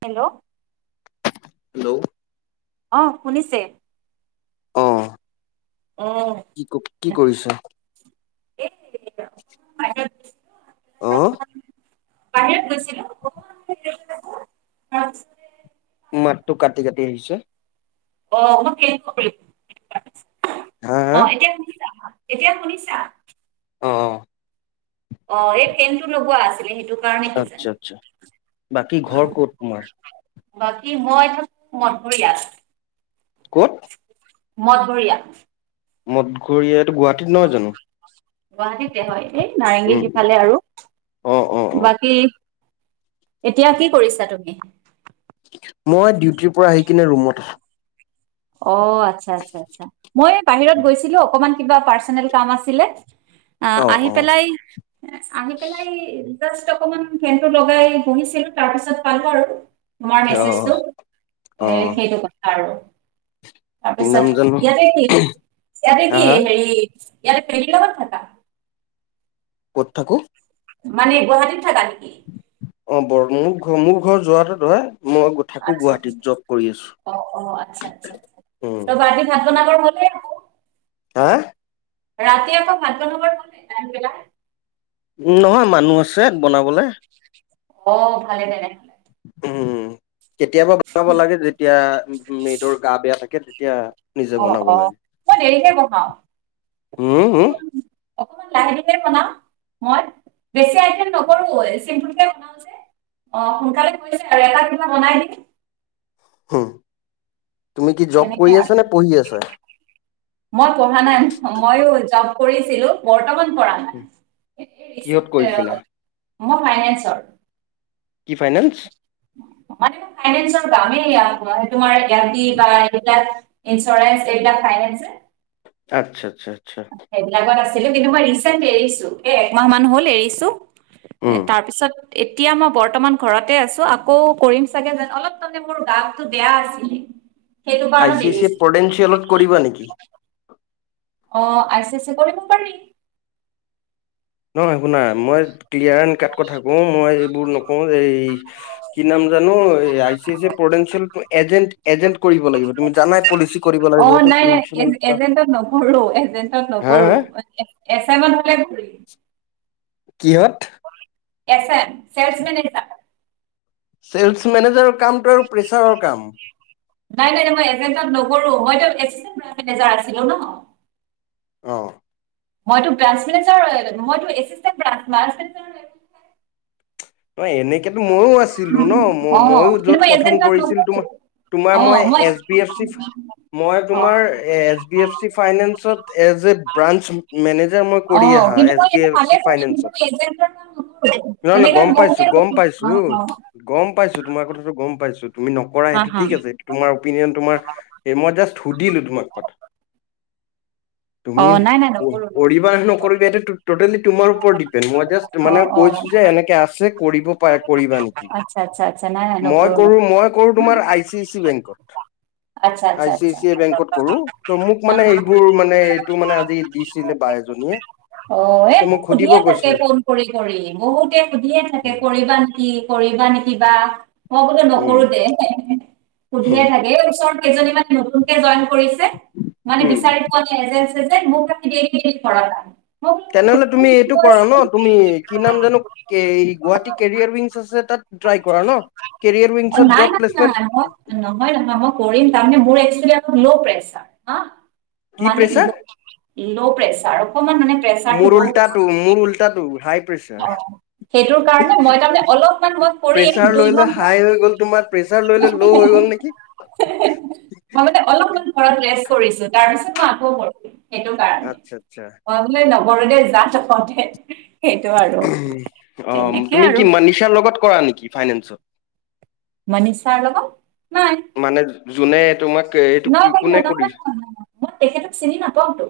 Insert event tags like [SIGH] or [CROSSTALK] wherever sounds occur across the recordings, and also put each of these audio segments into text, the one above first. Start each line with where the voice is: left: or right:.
right: Hello
left: hello
right: অহ শুনিছে?
left: অ
right: অ'।
left: কি কি কৰিছ?
right: এই বাহিৰত গৈছিলোঁ অকমান বাহিৰত গৈছিলো [UNINTELLIGIBLE]
left: মাতটো কাটি কাটি আহিছে
right: অহ মই শিলপুখুৰীত
left: হা হা
right: অহ এতিয়া শুনিছা? এতিয়া শুনিছা?
left: অহ
right: অহ এই ফেনটো লগোৱা আছিলে সেইটো কাৰণে কিজানি।
left: আচ্ছা আচ্ছা, বাকী ঘৰ ক'ত তোমাৰ?
right: বাকী মই থাকো মঠঘৰীয়াত।
left: ক'ত?
right: মঠঘৰীয়াত।
left: মঠঘৰীয়াত?
right: গুৱাহাটীতে হয় এই নাৰেংগীৰ
left: উম
right: সিফালে আৰু
left: অ অ অ
right: বাকী এতিয়া কি কৰিছা তুমি?
left: মই ডিউটিৰ পৰা আহি কিনে ৰুমত
right: অহ আচ্ছা আচ্ছা আচ্ছা মই বাহিৰত গৈছিলো অকমান কিবা পাৰ্চনেল কাম আছিলে অহ
left: অ
right: আহি
left: অ
right: পেলাই আহি পেলাই জাষ্ট অকমান ফেনটো লগাই বহিছিলো, তাৰ পিছত পালো আৰু তোমাৰ
left: অ
right: মেছেজটো
left: অ
right: এ সেইটো কথা আৰু
left: কি নাম
right: তাৰপিছত
left: জানো
right: ইয়াতে কি ইয়াতে
left: হা
right: কি
left: হা
right: হেৰি ইয়াতে পেলী গামত থকা
left: ক'ত থাকো?
right: মানে গুৱাহাটীত থাকা নেকি? [UNINTELLIGIBLE]
left: অ', বৰ মোৰ ঘৰ মোৰ ঘৰ যোৱাটো হয়। মই থাকো
right: আচ্ছা আচ্ছা
left: গুৱাহাটীত জব কৰি
right: অ'
left: আছো উ'ম।
right: সোণাপুৰ [INAUDIBLE]
left: হা
right: ৰাতি আকৌ ভাত বনাবৰ হৈ ন টাইম বিলাক
left: নহয়, মানুহ আছে বনাবলে।
right: অ' ভালে তেনেহ'লে
left: উ'ম। কেতিয়াবা বনাব লাগে যেতিয়া মেদৰ গা বেয়া থাকে। তেতিয়া নিজে
right: অ',
left: বনাব
right: অ',
left: লাগে
right: মই দেৰিকে বহাওঁ।
left: হম হম
right: অকমান লাহে ধীৰে বনাও, মই বেছি আইটেম নকৰো মই ছিমপ্ল কে বনাও যে অ', সোনকালে কৰিছে আৰু এটা কিবা বনাই দিম।
left: হু'ম।
right: তেনেকে আৰু মই পঢ়া নাই ময়ো জব কৰিছিলো বৰ্তমান পৰা নাই এই
left: কিহত
right: ৰিচেণ্ট
left: কৰিছিলা?
right: মই ফাইনেন্সত।
left: কি ফাইনেন্স?
right: ফাইনেন্সৰ কামেই তোমাৰ এইতি বা এইবিলাক ইঞ্চুৰেন্ঞ্চ কেইটা ফাইনেন্স যে
left: আচ্ছা, আচ্ছা।
right: সেইবিলাগত আছে। কিন্তু মই ৰিচেট এৰিছো এ' একমাহ মান হল এৰিছো। এ!
left: উম
right: তাৰপিছত এতিয়া মই বৰ্তমান ঘৰতে আছো আকৌ কৰিম, চাগে অলপ ত মোৰ গাটো বেয়া আছিল।
left: আই চি আই চি পটেঞ্চিয়েলত কৰিবা নেকি?
right: অ, আই, চি, চি কৰিব পাৰি।
left: নহয়। শুনা, মই ক্লিয়াৰ এন কাত কথা কওঁ মই এইবোৰ নকওঁ যে এই কি নাম জানো আই চি চিয়েল পটেন্তচিয়েলটো এজেণ্ট এজেন্ট কৰিব লাগিব তুমি জানাই পলিচি কৰিব লাগে
right: অ
left: যিহেতু
right: নাই নাই
left: ইঞ্চুৰেঞ্চ বা।
right: এজেন্টত নকৰো এজেন্টত
left: হা,
right: নকৰো
left: হা।
right: এছ এমত হলে কৰিম
left: কিহত?
right: S M, sales manager.
left: Sales মেনেজাৰৰ কামটো আৰু প্ৰেছাৰৰ কাম।
right: নাই নাই নাই মই এজেন্টত নকৰো, মইতো এচ এমৰ মেনেজাৰ আছিলো ন।
left: অ'।
right: মইতো ব্ৰাঞ্চ মেনেজাৰ মইটো এচিটেনচ চি ব্ৰাঞ্চ
left: [INAUDIBLE] অ' এনেকেতো ময়ো আছিলোঁ ন ম
right: অ
left: ময়ো
right: কিন্তু
left: য'ত
right: মই
left: প্ৰথম
right: এজেণ্টত
left: কৰিছিলোঁ
right: নগলো
left: তোমাৰ তোমাৰ মই এছ বি এফ চি মই
right: অ
left: তোমাৰ এছ বি এফ চি ফাইনেন্সত এজ এ ব্ৰাঞ্চ মেনেজাৰ। মই কৰি
right: অ',
left: আহা
right: কিন্তু
left: এছ
right: মই
left: বি
right: [UNINTELLIGIBLE]
left: এফ চি ফাইনেন্সত
right: ফাইনেন্চৰ
left: নহয় নহয়
right: কাম
left: গম
right: নকৰো।
left: পাইছো, গম
right: অ অ
left: পাইছো তোমাৰ কথাটো গম পাই [INAUDIBLE] তুমি নকৰা
right: অ
left: সেইটো
right: হা
left: ঠিক আছে। তোমাৰ অপিনিয়ন তোমাৰ মই জাষ্ট সুধিলো তোমাক কথা।
right: অ
left: তুমি
right: নাই নাই নকৰো নকৰো
left: কৰিবা আৰু নকৰিবা এইটো টটেলি তোমাৰ ওৰত ডিপেন্ড। মই জাস্ট
right: অ
left: মানে
right: অ
left: কৈছো যে এনেকে আ কৰিব পাৰা কৰিবা।
right: আচ্ছা আচ্ছা আচ্ছা নাই নাই
left: মই
right: নকৰো নকৰো
left: কৰো, মই কৰো তোমাৰ আই চি আই চি বেংকত।
right: আচ্ছা,
left: আই
right: আচ্ছা,
left: চি আই
right: আচ্ছা।
left: চি আই বেংকত কৰো ত মোক মানে
right: [UNINTELLIGIBLE]
left: এইবোৰ মানে এইটো মানে আজি দিছিলে বা এজনীয়ে
right: অ' এই
left: ত
right: মোক
left: সুধিব
right: সুধিয়ে থাকে
left: কৈছিলে
right: ফোন কৰি কৰি বহুতে। সুধিয়ে থাকে।
left: উম
right: কৰিবা নেকি, কৰিবা নেকি বা। মই বোলো নকৰো
left: উম
right: দে। সুধিয়ে থাকে। কেইজনীমান নতুনকে জইন হৈছে। কৰিছে। মানে
left: উম
right: বিচাৰি পোৱা নাই। [UNINTELLIGIBLE]
left: তেনেহ'লে
right: নকৰো
left: তুমি এইটো
right: বুলি কৈ
left: কৰা ন তুমি
right: আছো
left: কি নাম জানো, গুৱাহাটী কেৰিয়াৰ বিনছ আছে তাত ট্ৰাই কৰা ন
right: অ
left: কেৰিয়াৰবিনছত
right: নাই
left: জব।
right: নাই নাই মই নহয় নহয় মই কৰিম, তাৰ মানে মোৰ একচুৱেলি ল' প্ৰেছাৰ হা।
left: কি
right: মানে
left: প্ৰেছাৰ
right: ল' প্ৰেচাৰ অকমান মানে প্ৰেচাৰটো
left: মোৰ
right: ল'।
left: উল্টাটো মোৰ উল্টাটো হাই প্ৰেছাৰ
right: অ', সেইটোৰ কাৰণে মই তাৰ মানে অলপমান মই কৰিম
left: প্ৰেছাৰ
right: দুই
left: লৈ লৈ
right: মাহ
left: হাই হৈ গ'ল তোমাৰ প্ৰেছাৰ লৈ লৈ ল' হৈ গ'ল নেকি
right: মই মানে অলপ ঘৰত ৰেচট্ কৰিছো। তাৰ পিছত মই আকৌ কৰিম। সেইটো কাৰণে।
left: আচ্ছা আচ্ছা
right: মই বোলো ন [UNINTELLIGIBLE]
left: অ' তুমি কি মনিচাৰ লগত কৰা নেকি? ফাইনেনছত।
right: [UNINTELLIGIBLE] [UNINTELLIGIBLE]
left: মানে যোনে তোমাক এইটো কোনে কৰি
right: তেখেতক চিনি নাপাওতো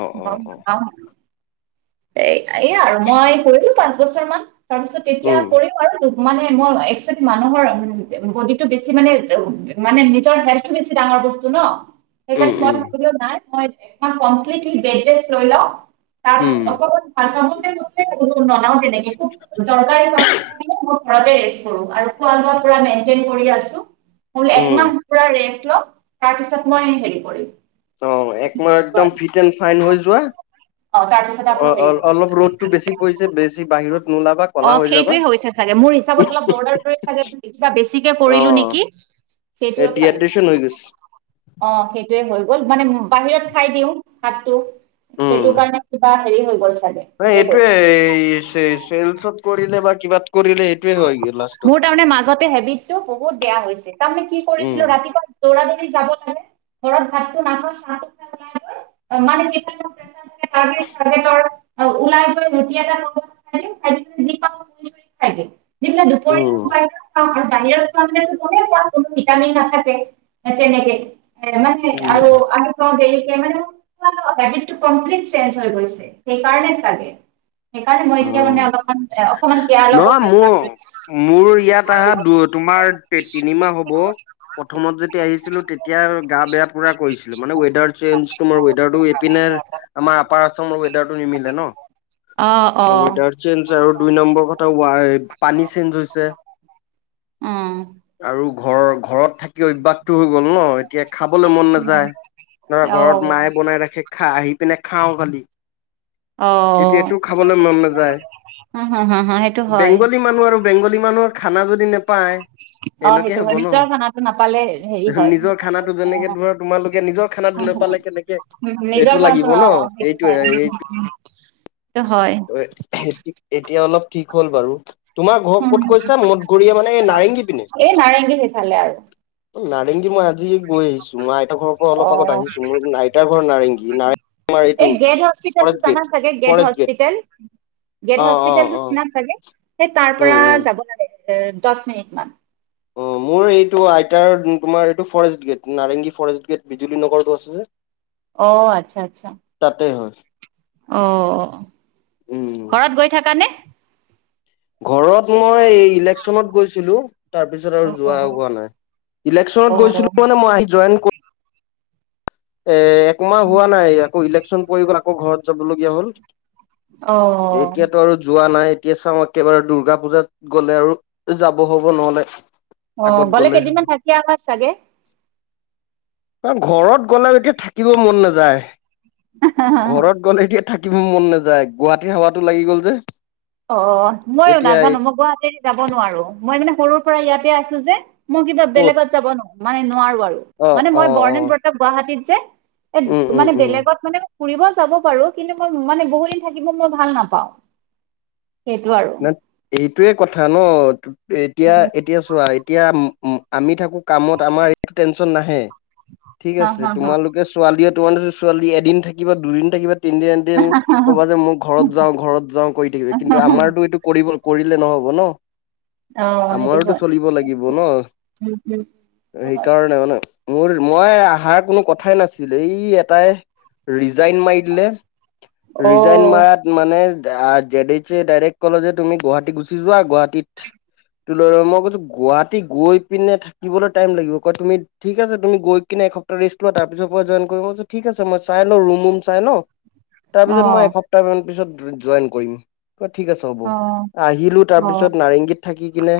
left: অ অ অ
right: এ এয়া আৰু মই কৰিছো পাঁচ বছৰ মান তাৰপিছত তেতিয়া
left: উম
right: কৰি পাৰো মানে মই একচেপ্ত মানুহৰ বডিটো বেছি মানে মানে নিজৰ হেল্থটো বেছি ডাঙৰ বস্তু ন
left: উম
right: সেইকাৰণে মই
left: উম
right: ভাবিলও নাই মই [UNINTELLIGIBLE] কমপ্লিটলি বেডৰেষ্ট লৈ লও।
left: উম
right: তাৰপিছত [UNINTELLIGIBLE] [UNINTELLIGIBLE] তেনেকে খুব দৰকাৰী ঘৰতে ৰেস্ত কৰো আৰু খোৱা লোৱা পুৰা মেইনটেইন কৰি আছো।
left: উম
right: একমাহ পুৰা ৰেষ্ট। তাৰ পিছত মই হেৰি কৰিম।
left: অঁ একমাহ একদম ফিট এণ্ড ফাইন হৈ যোৱা। অ অ' অলপ ৰ'দটো বেছি পৰিছে বেছি বাহিৰত নোলাবা কলা
right: অঁ
left: হৈ যাবা
right: সেইটোৱে হৈছে চাগে মোৰ হিচাপত অলপ দৌৰা দৌৰিত কিবা বেছিকে
left: অ
right: কৰিলো নেকি
left: এই
right: সেইটোয়ে ভাবিছ
left: ডিহাইড্ৰেচন হৈ গৈছে
right: অ' সেই হৈ গ'ল মানে বাহিৰত খাই দিওঁ ভাত টো। সেইটো কাৰণে হেৰি হৈ গ'ল চাগে ঠিকে
left: এইটোৱে
right: কৈছা
left: চেলচত কৰিলে বা কিবাত কৰিলে এই
right: মোৰ তাৰমানে মাজতে হেবিটটো বহুত বেয়া হৈছিল তাৰমানে কি
left: উম
right: কৰিছিলো ৰাতিপুৱা দৌৰা দৌৰি যাব লাগে ঘৰত ভাতটো নাখাও চাহ তাহ [UNINTELLIGIBLE] দি পেলাই দুপৰীয়া
left: উম।
right: [UNINTELLIGIBLE] বাহিৰেত খোৱা মানেইতো গমেই পোৱা কোনো ভিটামিন নাথাকে তেনেকে মানে আৰু আমি কও মানে হেবিটতো কমপ্লিট চেইনজ হৈ গৈছিল সেইকাৰণে চাগে সেইকাৰণে মই এতিয়া
left: উম,
right: মানে অলপমান অকণমান কেয়াৰ লব
left: নহয়
right: চেষ্টা
left: মোৰ
right: কৰিছো
left: মোৰ ইয়াত আহা তোমাৰ তিনিমাহ হ'ব প্ৰথমত যেতিয়া আহিছিলো তেতিয়া গা বেয়া পুৰা কৰিছিলো মানে ৱেডাৰ চেঞ্জ ৱেডাৰ এইপিনে আমাৰ আপাৰ আচামৰ ৱেডাৰটো নিমিলে ন।
right: অ', অ',
left: ৱেডাৰ চেঞ্জ আৰু দুই নম্বৰ কথা ৱাইড পানী চেঞ্জ হৈছে
right: উম।
left: আৰু ঘৰ ঘৰত। থাকি অভ্যাসটো হৈ গ'ল নহ এতিয়া খাবলৈ মন নাযায় ধৰা
right: অ',
left: ঘৰত মায়ে বনাই ৰাখে খাই আহি পিনে খাওঁ খালি।
right: অহ
left: [UNINTELLIGIBLE]
right: সেইটো হয়।
left: বেংগলী মানুহ আৰু বেংগলী মানুহৰ খানা যদি না পাই,
right: অ',
left: এনেকে
right: সেইটো
left: হ'ব
right: হয়,
left: নহ
right: নিজৰ খানাটো নাপালে হেৰি হয়।
left: নিজৰ খানাটো যেনেকে তোমাৰ তোমালোকে নিজৰ খানাটো নাপালে কেনেকে এইটো
right: খানাটো
left: লাগিব
right: অ',
left: নহ
right: সেইটো
left: এইটো
right: হয়।
left: এই
right: সেইটো হয়,
left: তঅ এতিয়া অলপ ঠিক হ'ল বাৰু। তোমাৰ ঘৰ ক'ত কৈছা, মঠঘৰীয়া মানে এই নাৰেংগী পিনে?
right: এই নাৰেংগী সেইফালে আৰু।
left: নাৰেংগী মই আজি গৈ আহিছো। মই আইতাৰ ঘৰৰ অলপ আগত
right: অ',
left: আহিছো মোৰ আইতাৰ ঘৰ নাৰেংগী নাৰেংগী এইটো
right: এই গেট
left: তোমাৰ
right: হস্পিতেলটো
left: ফৰেষ্ট
right: জানা
left: গেট
right: চাগে,
left: ফৰেষ্ট গেট।
right: হস্পিতেল? গেট
left: অ অ
right: হস্পিতেলতো
left: অ
right: চিনা চাগে? সেই তাৰ পৰা
left: উম উম
right: যাব লাগে। এহ দহ মিনিট মান
left: অহ মোৰ এইটো আইতাৰ তোমাৰ এইটো forest gate, Narengi forest gate বিজুলী নগৰতো আছে যে
right: অহ, আচ্ছা আচ্ছা।
left: তাতে হয়
right: অহ,
left: উম
right: ঘৰত গৈ থাকানে?
left: ঘৰত মই ইলেকচনত গৈছিলো তাৰ পিছত আৰু
right: অ',
left: যোৱা
right: অ',
left: হোৱা নাই। ইলেকচন
right: অ'।
left: গৈছিলো মানে মই আহি জইন কৰি এই একমাহ হোৱা নাই আকৌ ইলেক ইলেকচন পৰি গ'ল আকৌ ঘৰত যাবলগীয়া
right: অ
left: হ'ল। এতিয়াতো আৰু যোৱা নাই। এতিয়া চাওঁ একেবাৰে দূৰ্গা পূজাত গ'লে আৰু যাব হ'ব নহ'লে
right: অহ
left: আগত
right: গ'লে
left: হ'ব।
right: কেইদিনমান থাকি আহা চাগে?
left: ঘৰত [UNINTELLIGIBLE] থাকিব মন নাযায়। ঘৰত গ'লে এতিয়া থাকিব মন নাযায়, গুৱাহাটীৰ হাৱাতো লাগি গ'ল যে
right: অহ মই
left: এতিয়া
right: নাজানো মই গুৱাহাটীত যাব নোৱাৰো, মই মানে সৰুৰ পৰা ইয়াতে আছো আছো যে মই কিবা
left: ক'ত
right: বেলেগত যাব নো মানে নোৱাৰো আৰু,
left: অ',
right: মানে মই
left: অ', অ',
right: [UNINTELLIGIBLE] গুৱাহাটীত যে
left: উম,
right: এ
left: উম,
right: মানে
left: উম।
right: বেলেগত মানে ফুৰিব যাব পাৰো, কিন্তু মই মানে বহু দিন থাকিব মই ভাল নাপাওঁ। সেইটো আৰু
left: [UNINTELLIGIBLE] এইটোৱে কথা ন, তু এতিয়া,
right: উম
left: এতিয়া চোৱা এতিয়া ম ম আমি থাকো কামত আমাৰ এইটো টেনশ্যন নাহে। ঠিক
right: হা
left: আছে
right: হা হা
left: তোমালোকে ছোৱালীয়ে [UNINTELLIGIBLE] ছোৱালীয়ে এদিন থাকিবা, দুদিন থাকিবা তিনদিনা এদিন ক'বা যে মোৰ ঘৰত যাওঁ, ঘৰত যাওঁ কৰি থাকিবি কিন্তু আমাৰতো [UNINTELLIGIBLE] কৰিলে নহ'ব ন।
right: অ সেইটো
left: আমাৰোতো
right: হয়
left: চলিব লাগিব ন,
right: উম উম সেইটো হয়।
left: সেইকাৰণে মোৰ, মই অহাৰ কোনো কথাই নাছিল, এই এটাই ৰিজাইন মাৰি দিলে।
right: অ
left: ৰিজাইন মাৰাত মানে আ জেডিছে ডাইৰেক্ট ক'লে যে তুমি গুৱাহাটী গুচি যোৱা গুৱাহাটীত, ত ল মই কৈছো গুৱাহী গৈ পিনে থাকিবলৈ টাইম লাগিব কয় তুমি ঠিক আছে তুমি গৈ কিনে এসপ্তাহ ৰেষ্ট লোৱা তাৰ পিছৰ পৰা জইন কৰিবই কৈ ঠিক আছে মই চাই ল ৰুম ম চাই ল
right: অ
left: তাৰপিছত মই এসপ্তাহ মান পিছত জইন কৰিম ঠিক আছে হ'ব,
right: অ
left: আহিলো তাৰ
right: অ
left: পিছত নাৰেংগীত থাকি কিনে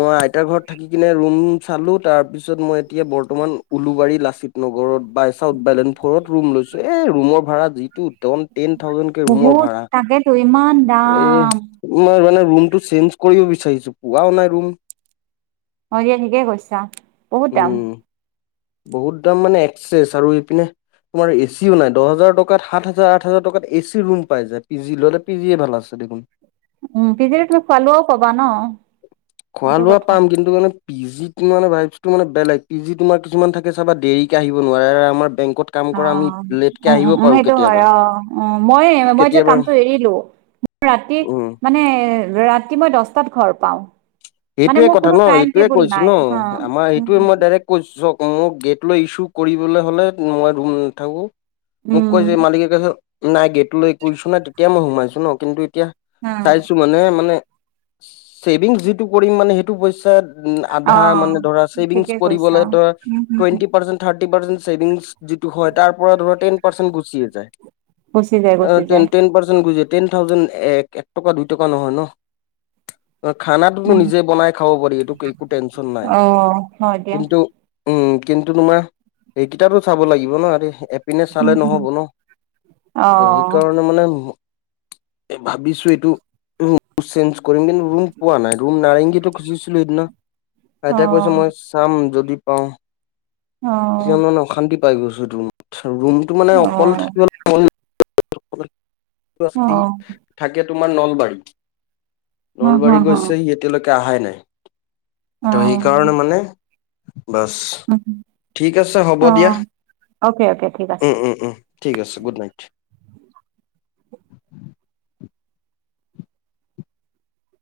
left: মই আইতাৰ ঘৰত থাকি কিনে ৰুম-মুম চালোঁ, তাৰপিছত মই এতিয়া বৰ্তমান উলুবাৰী লাচিত নগৰত বাই চাউথ বাইলেণ্ড ফ'ৰত ৰুম লৈছোঁ, এ ৰুমৰ ভাড়া যিটো টন, টেন থাউজেণ্ড কে ৰুমৰ
right: বহুত
left: ভাড়া।
right: তাকেতো ইমান
left: এ
right: দাম
left: ম মানে ৰূমটো চেঞ্জ কৰিব বিচাৰিছো, পোৱাও নাই ৰুম
right: অ দিয়া ঠিকে কৈছা, বহুত দাম
left: উম। বহুত দাম মানে এক্চেছ আৰু ইপিনে তোমাৰ এচিও নাই, দহ হাজাৰ টকাত, সাত হাজাৰ, আঠ হাজাৰ টকাত এচি ৰুম পাই যায় পি জি লৈলে পি জিয়ে ভাল আছে দেখোন।
right: উম পিজি তুমি খোৱা-লোৱাও পাবা ন সেইটো কথা
left: পিজিত মানে ভাইব্ছটো মানে বেলেগ পিজি তোমাৰ কিমান থাকে চাবা দেৰিকে আহিব নোৱাৰে আৰু আমাৰ বেং
right: অ' উম, উম, উম, সেইটোও
left: কেতিয়াবা
right: হয়, অ' উম মই-মই যে
left: কেতিয়াবা
right: কামটো এৰিলো, ৰাতি
left: উম।
right: মানে, ৰাতি মই দহটাত ঘৰ পাও
left: সেইটোয়ে কথা ন, এইটোয়ে কৈছো ন,
right: অ
left: আমাৰ
right: উম
left: এইটোয়ে মই ডাইৰেক্ট কৈছো চওক মোক গেট লৈ ইচ্যু কৰিবলৈ হ'লে মই ৰুম নাথাকো মোক কৈ
right: উম
left: যে মালিকে কয় নাই গেটলৈ কৈছো নাই তেতিয়া মই সোমাইছো ন কিন্তু এতিয়া
right: উম
left: চাইছো মানে-মানে চেভিং সেই কৰিম মানে সেইটো পইচাত উম
right: অ
left: আধা মানে ধৰা চছেভিং
right: ঠিকে কৈছা
left: কৰিবলে ত
right: উম উম উম
left: twenty percent thirty percent savings যিটো হয় তাৰ পৰা ধৰা টেন পাৰ্ছেণ্ট গুছি এ যাই
right: গুচি যায় গুচি
left: অ
right: যায়
left: টেন পাৰ্ছেণ্ট গুছি--টেন থাউজেণ্ড এক এক টকা দুই টকা নহয় ন খাত
right: উম
left: নিজে বনাই খাব পাৰি এইটো একো টেনচন নাই
right: অ হয় দিয়া
left: কিন্তু উম কিন্তু তোমাৰ সেইকেইটাতো চাব লাগিব ন আৰে এপিনে চালে
right: উম উম
left: নহ'ব ন
right: অ
left: ত' সেইকাৰণে মানে এ ভাবিছো এইটো চেঞ্জ কৰিম কিন্তু ৰুম পোৱা নাই ৰুম নাৰেঙগীতো খুজিছিলো সেইদিনা
right: অ
left: আইতাই কৈছে মই চাম যদি অ
right: অ
left: কিয় মানে অশান্তি পাই গৈছো [UNINTELLIGIBLE] ৰুমটো মানে অকল থাকিব মন [UNINTELLIGIBLE] থাকে তোমাৰ নলবাৰীত নলবাৰী গৈছে সি এতিয়ালেকে অহাই নাই ত সেইকাৰণে মানে বাছ ঠিক আছে হ'ব দিয়া
right: ঠিক
left: উম
right: আছে।
left: উম উম ঠিক আছে গুড নাইট